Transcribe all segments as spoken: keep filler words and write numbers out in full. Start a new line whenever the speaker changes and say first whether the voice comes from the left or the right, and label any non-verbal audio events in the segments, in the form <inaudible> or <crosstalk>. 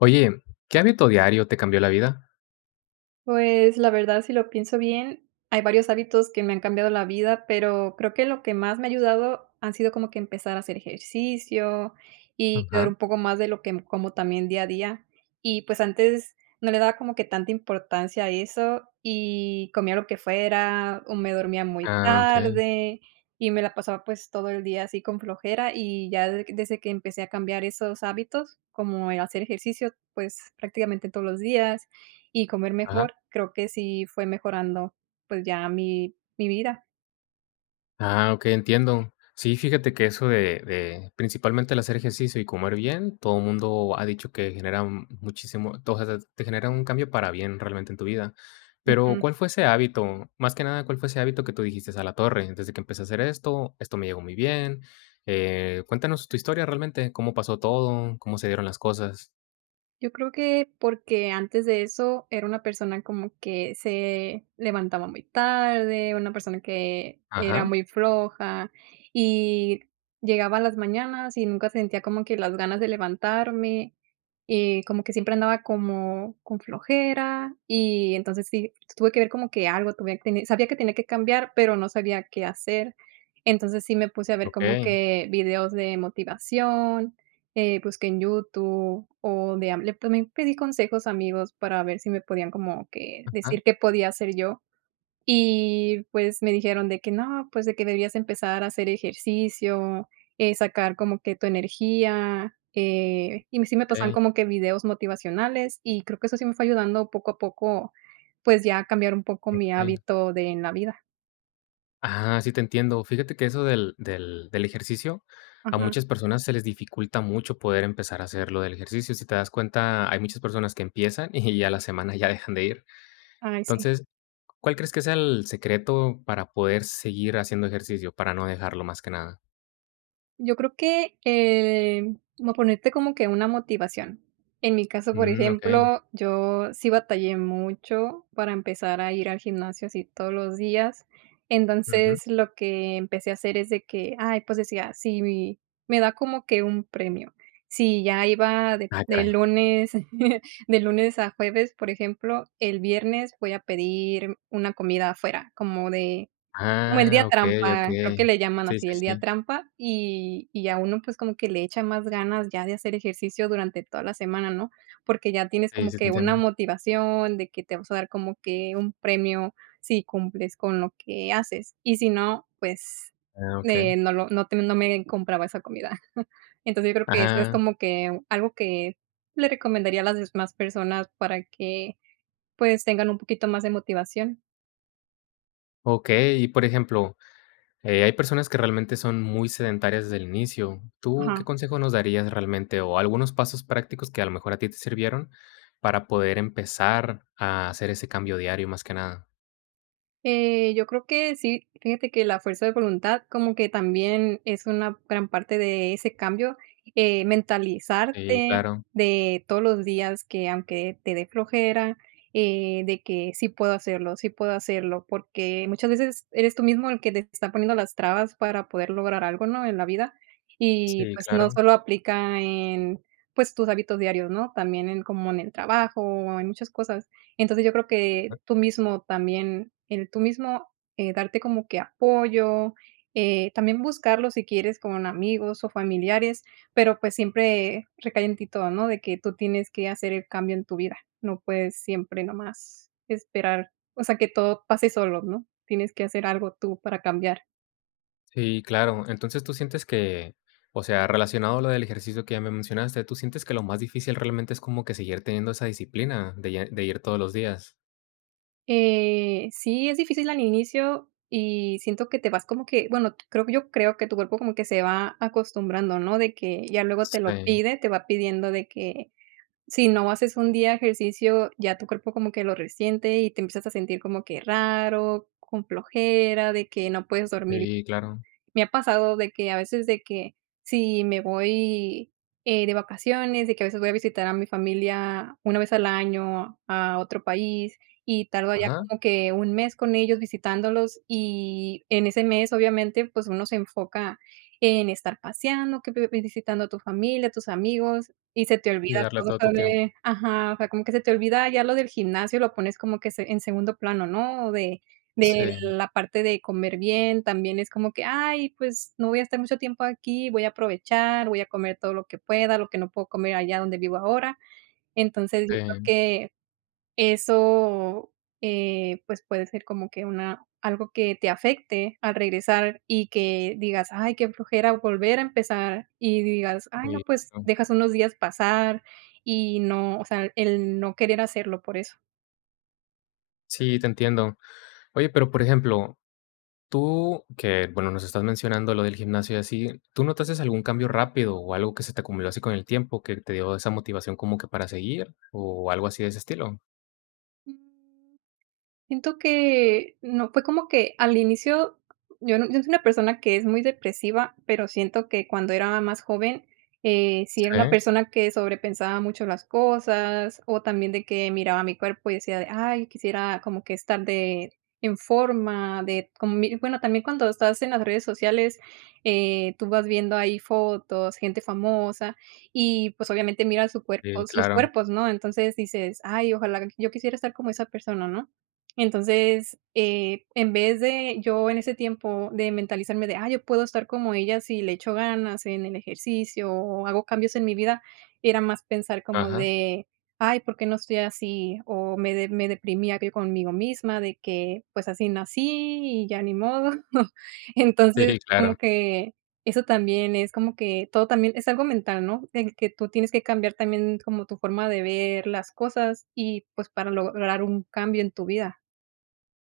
left: Oye, ¿qué hábito diario te cambió la vida?
right: Pues, la verdad, si lo pienso bien, hay varios hábitos que me han cambiado la vida, pero creo que lo que más me ha ayudado han sido como que empezar a hacer ejercicio y cuidar
left: Ajá.
right: un poco más de lo que como también día a día. Y, pues, antes no le daba como que tanta importancia a eso y comía lo que fuera, o me dormía muy
left: Ah, okey.
right: tarde y me la pasaba, pues, todo el día así con flojera, y ya de desde que empecé a cambiar esos hábitos, como el hacer ejercicio, pues, prácticamente todos los días, y comer
left: Ajá.
right: mejor, creo que sí fue mejorando, pues, ya mi mi vida.
left: Ah, okey, entiendo. Sí, fíjate que eso de de principalmente el hacer ejercicio y comer bien, todo el mundo ha dicho que genera un- muchísimo to o sea, te genera un cambio para bien realmente en tu vida. Pero,
right: Ujú.
left: ¿cuál fue ese hábito? Más que nada, ¿cuál fue ese hábito que tú dijiste: "A la torre, desde que empecé a hacer esto, esto me llegó muy bien"? Eh, cuéntanos tu historia realmente, ¿cómo pasó todo? ¿Cómo se dieron las cosas?
right: Yo creo que porque antes de eso era una persona como que se levantaba muy tarde, una persona que era
left: Ajá,
right: muy floja y llegaba a las mañanas y nunca sentía como que las ganas de levantarme, y como que siempre andaba como con flojera y entonces sí, tuve que ver como que algo, tuve que tener- sabía que tenía que cambiar, pero no sabía qué hacer. Entonces sí me puse a ver como
left: okey.
right: que videos de motivación. Eh, busqué en YouTube o de Am le también pedí consejos a amigos para ver si me podían como que
left: Ajá,
right: decir qué podía hacer yo. Y, pues, me dijeron de que no, pues, de que debías empezar a hacer ejercicio, eh, sacar como que tu energía, eh, y sí me pasan
left: okey,
right: como que videos motivacionales, y creo que eso sí me fue ayudando poco a poco, pues, ya a cambiar un poco mi
left: okey.
right: hábito de en la vida.
left: Ah, sí te entiendo. Fíjate que eso del del del ejercicio, a
right: Ajá.
left: muchas personas se les dificulta mucho poder empezar a hacer lo del ejercicio. Si te das cuenta, hay muchas personas que empiezan <laughs> y a la semana ya dejan de ir.
right: Ay, sí.
left: Entonces, ¿cuál crees que sea el secreto para poder seguir haciendo ejercicio, para no dejarlo más que nada?
right: Yo creo que, eh, como ponerte como que una motivación. En mi caso, por
left: Mm, okey.
right: ejemplo, yo sí batallé mucho para empezar a ir al gimnasio así todos los días.
left: Ujú.
right: Entonces, lo que empecé a hacer es de que, ay, pues decía, si mi me da como que un premio. Si ya iba de
left: Ah,
right: de
left: caray.
right: lunes <laughs> de lunes a jueves, por ejemplo, el viernes voy a pedir una comida afuera, como de como el
left: Ah,
right: día
left: okey,
right: trampa, creo que
left: okey.
right: le llaman
left: Sí,
right: así,
left: sí,
right: el día
left: sí.
right: trampa, y y a uno, pues, como que le echa más ganas ya de hacer ejercicio durante toda la semana, ¿no? Porque ya tienes
left: Sí,
right: como
left: sí te
right: que una
left: entiendo.
right: motivación de que te vas a dar como que un premio si cumples con lo que haces, y si no, pues,
left: Ah,
right: eh,
left: okey.
right: no lo no te no me compraba esa comida. <laughs> Entonces, yo creo que eso es
left: Ajá.
right: como que algo que le recomendaría a las demás personas para que, pues, tengan un poquito más de motivación.
left: Okey, y por ejemplo, Eh, hay personas que realmente son muy sedentarias desde el inicio. ¿Tú qué
right: Ajá.
left: consejo nos darías realmente o algunos pasos prácticos que a lo mejor a ti te sirvieron para poder empezar a hacer ese cambio diario más que nada?
right: Eh, yo creo que sí, fíjate que la fuerza de voluntad como que también es una gran parte de ese cambio, eh,
left: Sí,
right: mentalizarte
left: claro.
right: de todos los días que aunque te dé flojera, eh, de que sí puedo hacerlo, sí puedo hacerlo, porque muchas veces eres tú mismo el que te está poniendo las trabas para poder lograr algo, ¿no? En la vida. Y
left: Sí,
right: pues no
left: claro.
right: solo aplica en pues tus hábitos diarios, ¿no? También en como en el trabajo en muchas cosas. Entonces, yo creo
left: Ah,
right: que tú mismo también, el tú mismo, eh, darte como que apoyo, eh, también buscarlo si quieres con amigos o familiares, pero pues siempre recae en ti todo, ¿no? De que tú tienes que hacer el cambio en tu vida, no puedes siempre nomás esperar, o sea, que todo pase solo, ¿no? Tienes que hacer algo tú para cambiar.
left: sí, claro. Entonces tú sientes que, o sea, relacionado a lo del ejercicio que ya me mencionaste, ¿tú sientes que lo más difícil realmente es como que seguir teniendo esa disciplina de, ya- de ir todos los días?
right: Eh, sí, es difícil al inicio y siento que te vas como que, bueno, creo que yo creo que tu cuerpo como que se va acostumbrando, ¿no? De que ya luego te lo
left: Sí,
right: pide, te va pidiendo de que si no haces un día ejercicio, ya tu cuerpo como que lo resiente y te empiezas a sentir como que raro, con flojera, de que no puedes dormir.
left: sí, claro.
right: Me ha pasado de que a veces de que si me voy, eh, de vacaciones, de que a veces voy a visitar a mi familia una vez al año a otro país y tardo allá
left: Ajá.
right: como que un mes con ellos visitándolos y en ese mes, obviamente, pues uno se enfoca en estar paseando, que vi visitando a tu familia, a tus amigos y se te
left: Y
right: olvida
left: darle
right: todo
left: todo tu
right: eso
left: tiempo.
right: de ajá, o sea, como que se te olvida ya lo del gimnasio, lo pones como que se en segundo plano, ¿no? O De de
left: Sí,
right: la parte de comer bien, también es como que: "Ay, pues, no voy a estar mucho tiempo aquí, voy a aprovechar, voy a comer todo lo que pueda, lo que no puedo comer allá donde vivo ahora". Entonces, yo creo
left: sí,
right: que eso, eh, pues, puede ser como que una algo que te afecte al regresar y que digas: "Ay, qué flojera volver a empezar", y digas: "Ay, no,
left: sí.
right: pues, dejas unos días pasar", y no, o sea, el no querer hacerlo por eso.
left: Sí, te entiendo. Oye, pero por ejemplo, tú que, bueno, nos estás mencionando lo del gimnasio y así, ¿tú notaste algún cambio rápido o algo que se te acumuló así con el tiempo que te dio esa motivación como que para seguir o algo así de ese estilo?
right: Siento que no, fue como que al inicio, yo no yo soy una persona que es muy depresiva, pero siento que cuando era más joven, eh, sí era una
left: Sí,
right: persona que sobrepensaba mucho las cosas, o también de que miraba mi cuerpo y decía de: "Ay, quisiera como que estar de en forma", de como mi bueno, también cuando estás en las redes sociales, eh, tú vas viendo ahí fotos, gente famosa y, pues, obviamente mira su
left: sí,
right: cuerpo sus
left: claro.
right: cuerpos, ¿no? Entonces dices: "Ay, ojalá yo quisiera estar como esa persona", ¿no? Entonces, eh, en vez de yo en ese tiempo de mentalizarme de, ah, yo puedo estar como ella si le echo ganas en el ejercicio o hago cambios en mi vida, era más pensar como
left: Ajá.
right: de, ay, ¿por qué no estoy así? O me, de- me deprimía que conmigo misma de que pues así nací y ya ni modo. <laughs> Entonces,
left: Sí, claro.
right: como que eso también es como que todo también es algo mental, ¿no? El que tú tienes que cambiar también como tu forma de ver las cosas y pues para lograr un cambio en tu vida.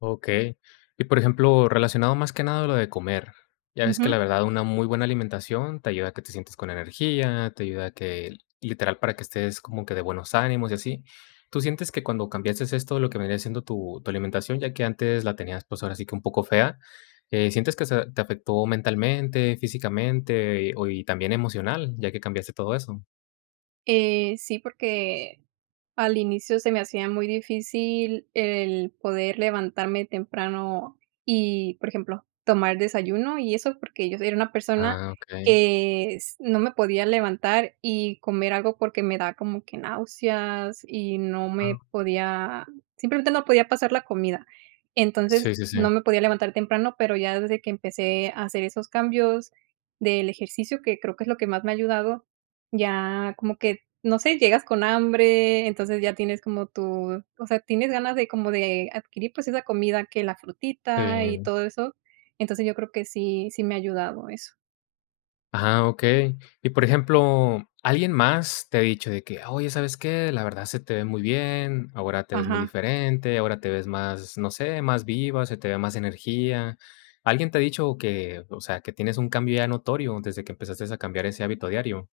left: Okey. Y, por ejemplo, relacionado más que nada a lo de comer, ya ves que
right: Ujú.
left: la verdad una muy buena alimentación te ayuda a que te sientes con energía, te ayuda a que, literal, para que estés como que de buenos ánimos y así. ¿Tú sientes que cuando cambiaste esto, lo que vendría siendo tu tu alimentación, ya que antes la tenías, pues, ahora sí que un poco fea, eh, sientes que se te afectó mentalmente, físicamente, y, o y también emocional, ya que cambiaste todo eso?
right: Eh, sí, porque al inicio se me hacía muy difícil el poder levantarme temprano y, por ejemplo, tomar desayuno y eso porque yo era una persona
left: Ah, okey.
right: que s- no me podía levantar y comer algo porque me da como que náuseas y no
left: Ah,
right: me podía, simplemente no podía pasar la comida. Entonces
left: sí, sí, sí.
right: no me podía levantar temprano, pero ya desde que empecé a hacer esos cambios del ejercicio, que creo que es lo que más me ha ayudado, ya como que no sé, llegas con hambre, entonces ya tienes como tu o sea, tienes ganas de como de adquirir, pues, esa comida que la frutita y
left: Sí.
right: todo eso. Entonces, yo creo que sí sí me ha ayudado eso.
left: Ah, okey. Y, por ejemplo, ¿alguien más te ha dicho de que: "Oye, ¿sabes qué? La verdad se te ve muy bien, ahora te ves muy
right: Ajá.
left: diferente, ahora te ves más, no sé, más viva, se te ve más energía". ¿Alguien te ha dicho que, o sea, que tienes un cambio ya notorio desde que empezaste a cambiar ese hábito diario?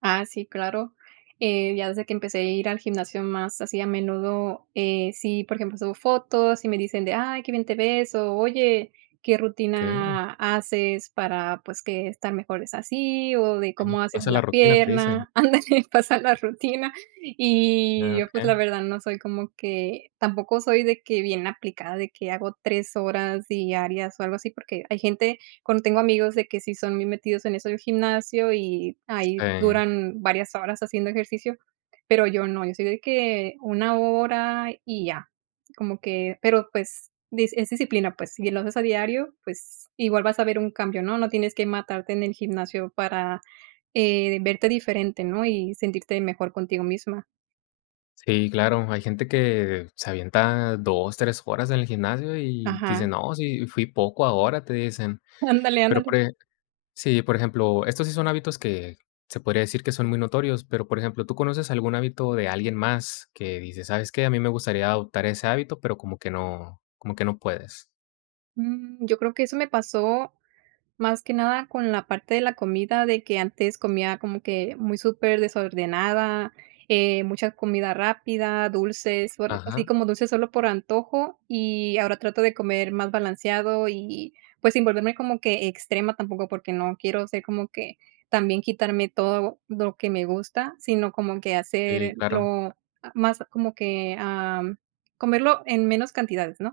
right: Ah, sí, claro. Eh, ya desde que empecé a ir al gimnasio más así a menudo, eh, sí, por ejemplo, subo fotos y me dicen de, ay, qué bien te ves, o oye, qué
left: Okey,
right: rutina haces para pues que estar mejor es así, o de
left: okey.
right: cómo haces
left: Pasa la
right: la
left: rutina, te dicen.
right: pierna, <laughs> ándale, pasa la rutina. Y
left: Ah,
right: yo pues la
left: okey.
right: verdad no soy como que, tampoco soy de que bien aplicada, de que hago tres horas diarias o algo así, porque hay gente cuando tengo amigos de que sí son muy metidos en eso del gimnasio y ahí
left: Sí.
right: duran varias horas haciendo ejercicio, pero yo no, yo soy de que una hora y ya, como que pero, pues, dis es disciplina, pues, si lo haces a diario, pues, igual vas a ver un cambio, ¿no? No tienes que matarte en el gimnasio para, eh, verte diferente, ¿no? Y sentirte mejor contigo misma.
left: Sí, claro. Hay gente que se avienta dos, tres horas en el gimnasio y
right: Ajá.
left: dice: "No, sí, fui poco ahora", te dicen.
right: <laughs> Ándale,
left: Pero,
right: ándale.
left: por Sí, por ejemplo, estos sí son hábitos que se podría decir que son muy notorios, pero, por ejemplo, ¿tú conoces algún hábito de alguien más que dice, "¿Sabes qué? A mí me gustaría adoptar ese hábito", pero como que no como que no puedes?
right: Mm, yo creo que eso me pasó más que nada con la parte de la comida, de que antes comía como que muy súper desordenada, eh, mucha comida rápida, dulces, por así
left: Ajá,
right: como dulces solo por antojo, y ahora trato de comer más balanceado y, pues, sin volverme como que extrema tampoco, porque no quiero ser como que también quitarme todo lo que me gusta, sino como que
left: sí, claro.
right: hacerlo más como que, am, comerlo en menos cantidades, ¿no?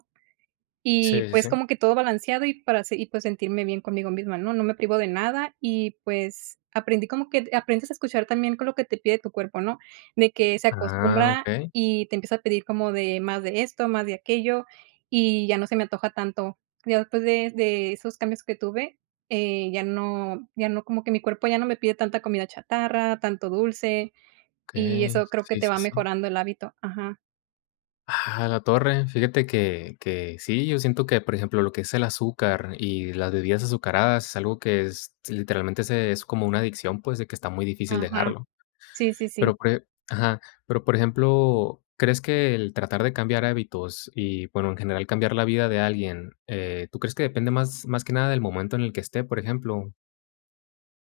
right: Y,
left: Sí, sí,
right: pues, como
left: sí.
right: que todo balanceado y para se y, pues, sentirme bien conmigo misma, ¿no? No me privo de nada y, pues, aprendí como que aprendes a escuchar también con lo que te pide tu cuerpo, ¿no? De que se
left: Ah,
right: acostumbra
left: okey,
right: y te empieza a pedir como de más de esto, más de aquello, y ya no se me antoja tanto. Ya después de de esos cambios que tuve, eh, ya no ya no como que mi cuerpo ya no me pide tanta comida chatarra, tanto dulce, y
left: okey.
right: eso creo que
left: Sí,
right: te
left: sí,
right: va
left: sí.
right: mejorando el hábito. Ajá,
left: Ah, la torre. Fíjate que que sí, yo siento que, por ejemplo, lo que es el azúcar y las bebidas azucaradas es algo que es literalmente se es como una adicción, pues, de que está muy difícil
right: ajá.
left: dejarlo.
right: Sí, sí, sí.
left: Pero por e ajá, pero por ejemplo, ¿crees que el tratar de cambiar hábitos y, bueno, en general cambiar la vida de alguien, eh, tú crees que depende más más que nada del momento en el que esté, por ejemplo?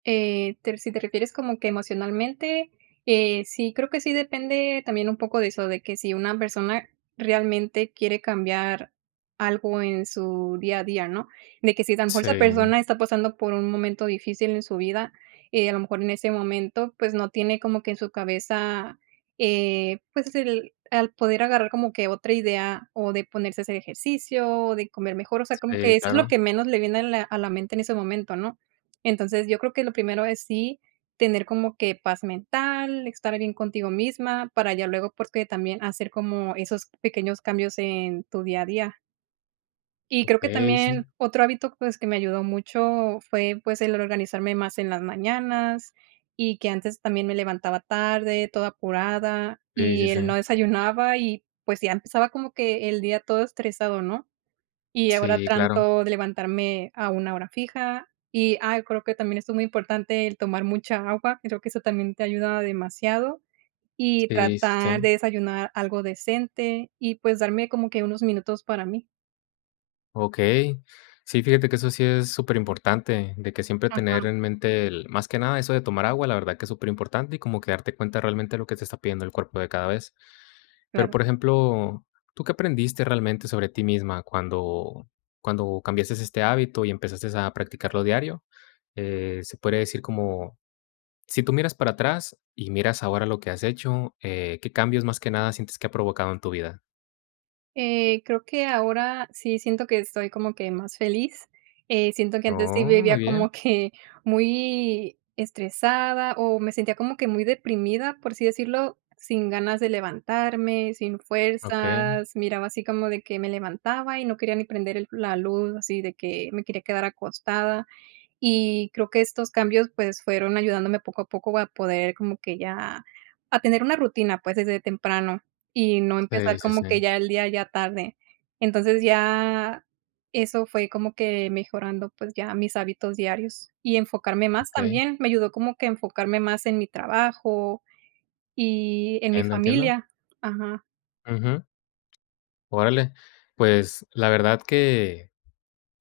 right: Eh, te si te refieres como que emocionalmente, eh, sí, creo que sí depende también un poco de eso, de que si una persona realmente quiere cambiar algo en su día a día, ¿no? De que si a lo mejor esa
left: Sí,
right: persona está pasando por un momento difícil en su vida, eh, a lo mejor en ese momento, pues, no tiene como que en su cabeza, eh, pues, el al poder agarrar como que otra idea, o de ponerse a hacer ejercicio, o de comer mejor, o sea, como
left: sí,
right: que eso es lo
left: claro.
right: que menos le viene a la a la mente en ese momento, ¿no? Entonces, yo creo que lo primero es sí tener como que paz mental, estar bien contigo misma, para ya luego, porque también hacer como esos pequeños cambios en tu día a día. Y creo que
left: Okey, sí.
right: también otro hábito, pues, que me ayudó mucho fue, pues, el organizarme más en las mañanas y que antes también me levantaba tarde, toda apurada,
left: Sí, sí,
right: y el no
left: sí.
right: desayunaba y, pues, ya empezaba como que el día todo estresado, ¿no? Y ahora
left: Sí, claro.
right: trato de levantarme a una hora fija y, ah, creo que también esto es muy importante, el tomar mucha agua, creo que eso también te ayuda demasiado, y
left: Sí, sí,
right: tratar
left: sí.
right: de desayunar algo decente y, pues, darme como que unos minutos para mí.
left: Okey. Sí, fíjate que eso sí es súper importante, de que siempre tener
right: Ajá,
left: en mente el más que nada eso de tomar agua, la verdad que es súper importante y como que darte cuenta realmente de lo que te está pidiendo el cuerpo de cada vez. Pero,
right: claro.
left: por ejemplo, ¿tú qué aprendiste realmente sobre ti misma cuando cuando cambiaste este hábito y empezaste a practicarlo diario? Eh, se puede decir como, si tú miras para atrás y miras ahora lo que has hecho, eh, ¿qué cambios más que nada sientes que ha provocado en tu vida?
right: Eh, creo que ahora sí siento que estoy como que más feliz. Eh, siento que antes sí
left: Oh,
right: vivía
left: muy bien.
right: como que muy estresada o me sentía como que muy deprimida, por así decirlo, sin ganas de levantarme, sin
left: Okey.
right: fuerzas. Miraba así como de que me levantaba y no quería ni prender el- la luz, así de que me quería quedar acostada. Y creo que estos cambios, pues, fueron ayudándome poco a poco a poder como que ya a tener una rutina, pues, desde temprano y no
left: Sí,
right: empezar
left: sí,
right: como
left: sí.
right: que ya el día ya tarde. Entonces, ya eso fue como que mejorando, pues, ya mis hábitos diarios y enfocarme más
left: Okey.
right: también, me ayudó como que enfocarme más en mi trabajo y en mi
left: Entiendo, entiendo.
right: familia. Ajá,
left: Ujú. Órale. Pues, la verdad que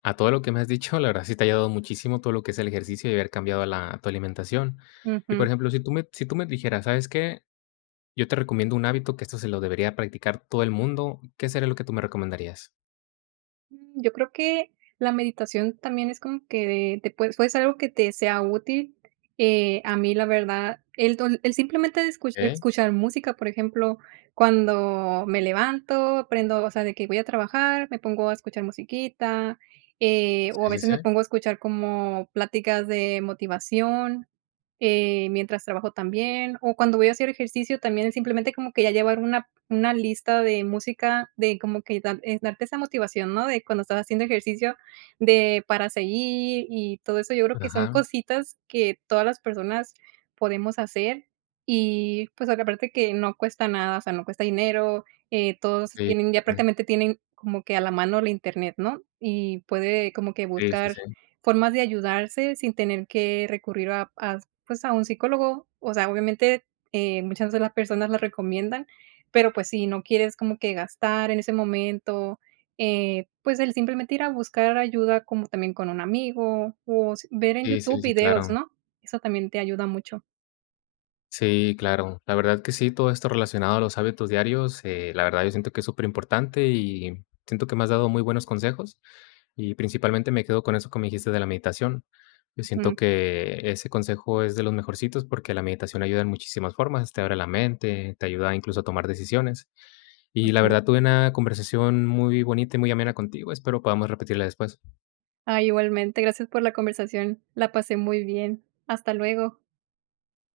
left: A todo lo que me has dicho, la verdad sí te ha ayudado muchísimo todo lo que es el ejercicio y haber cambiado la tu alimentación. Y,
right: ujú.
left: por ejemplo, si tú me si tú me dijeras: "¿Sabes qué? Yo te recomiendo un hábito que esto se lo debería practicar todo el mundo", ¿qué sería lo que tú me recomendarías?
right: Mm, yo creo que la meditación también es como que te puede puede ser algo que te sea útil. Eh, a mí, la verdad, el dol el simplemente de escu
left: Okey.
right: escuchar música, por ejemplo, cuando me levanto, aprendo, o sea, de que voy a trabajar, me pongo a escuchar musiquita, eh, o a
left: Sí, sí,
right: veces
left: sí.
right: me pongo a escuchar como pláticas de motivación, eh, mientras trabajo también, o cuando voy a hacer ejercicio también, simplemente como que ya llevar una una lista de música, de como que da eh, darte esa motivación, ¿no? De cuando estás haciendo ejercicio, de para seguir y todo eso. Yo creo que son
left: Ajá.
right: cositas que todas las personas podemos hacer y, pues, aparte que no cuesta nada, o sea, no cuesta dinero, eh, todos
left: Sí,
right: tienen ya
left: mm.
right: prácticamente tienen como que a la mano la Internet, ¿no? Y puede como que
left: Sí, sí,
right: buscar
left: sí.
right: formas de ayudarse sin tener que recurrir a a pues, a un psicólogo, o sea, obviamente, eh, muchas de las personas la recomiendan, pero, pues, si no quieres como que gastar en ese momento, eh, pues, el simplemente ir a buscar ayuda como también con un amigo o s ver en
left: Sí,
right: YouTube
left: sí, sí,
right: videos,
left: claro.
right: ¿no? Eso también te ayuda mucho.
left: Sí, claro. La verdad que sí, todo esto relacionado a los hábitos diarios, eh, la verdad yo siento que es súper importante y siento que me has dado muy buenos consejos y principalmente me quedo con eso que me dijiste de la meditación. Yo siento
right: Ujú,
left: que ese consejo es de los mejorcitos porque la meditación ayuda en muchísimas formas, te abre la mente, te ayuda incluso a tomar decisiones. Y la
right: ujú.
left: verdad tuve una conversación muy bonita y muy amena contigo. Espero podamos repetirla después.
right: Ah, igualmente, gracias por la conversación. La pasé muy bien. Hasta luego.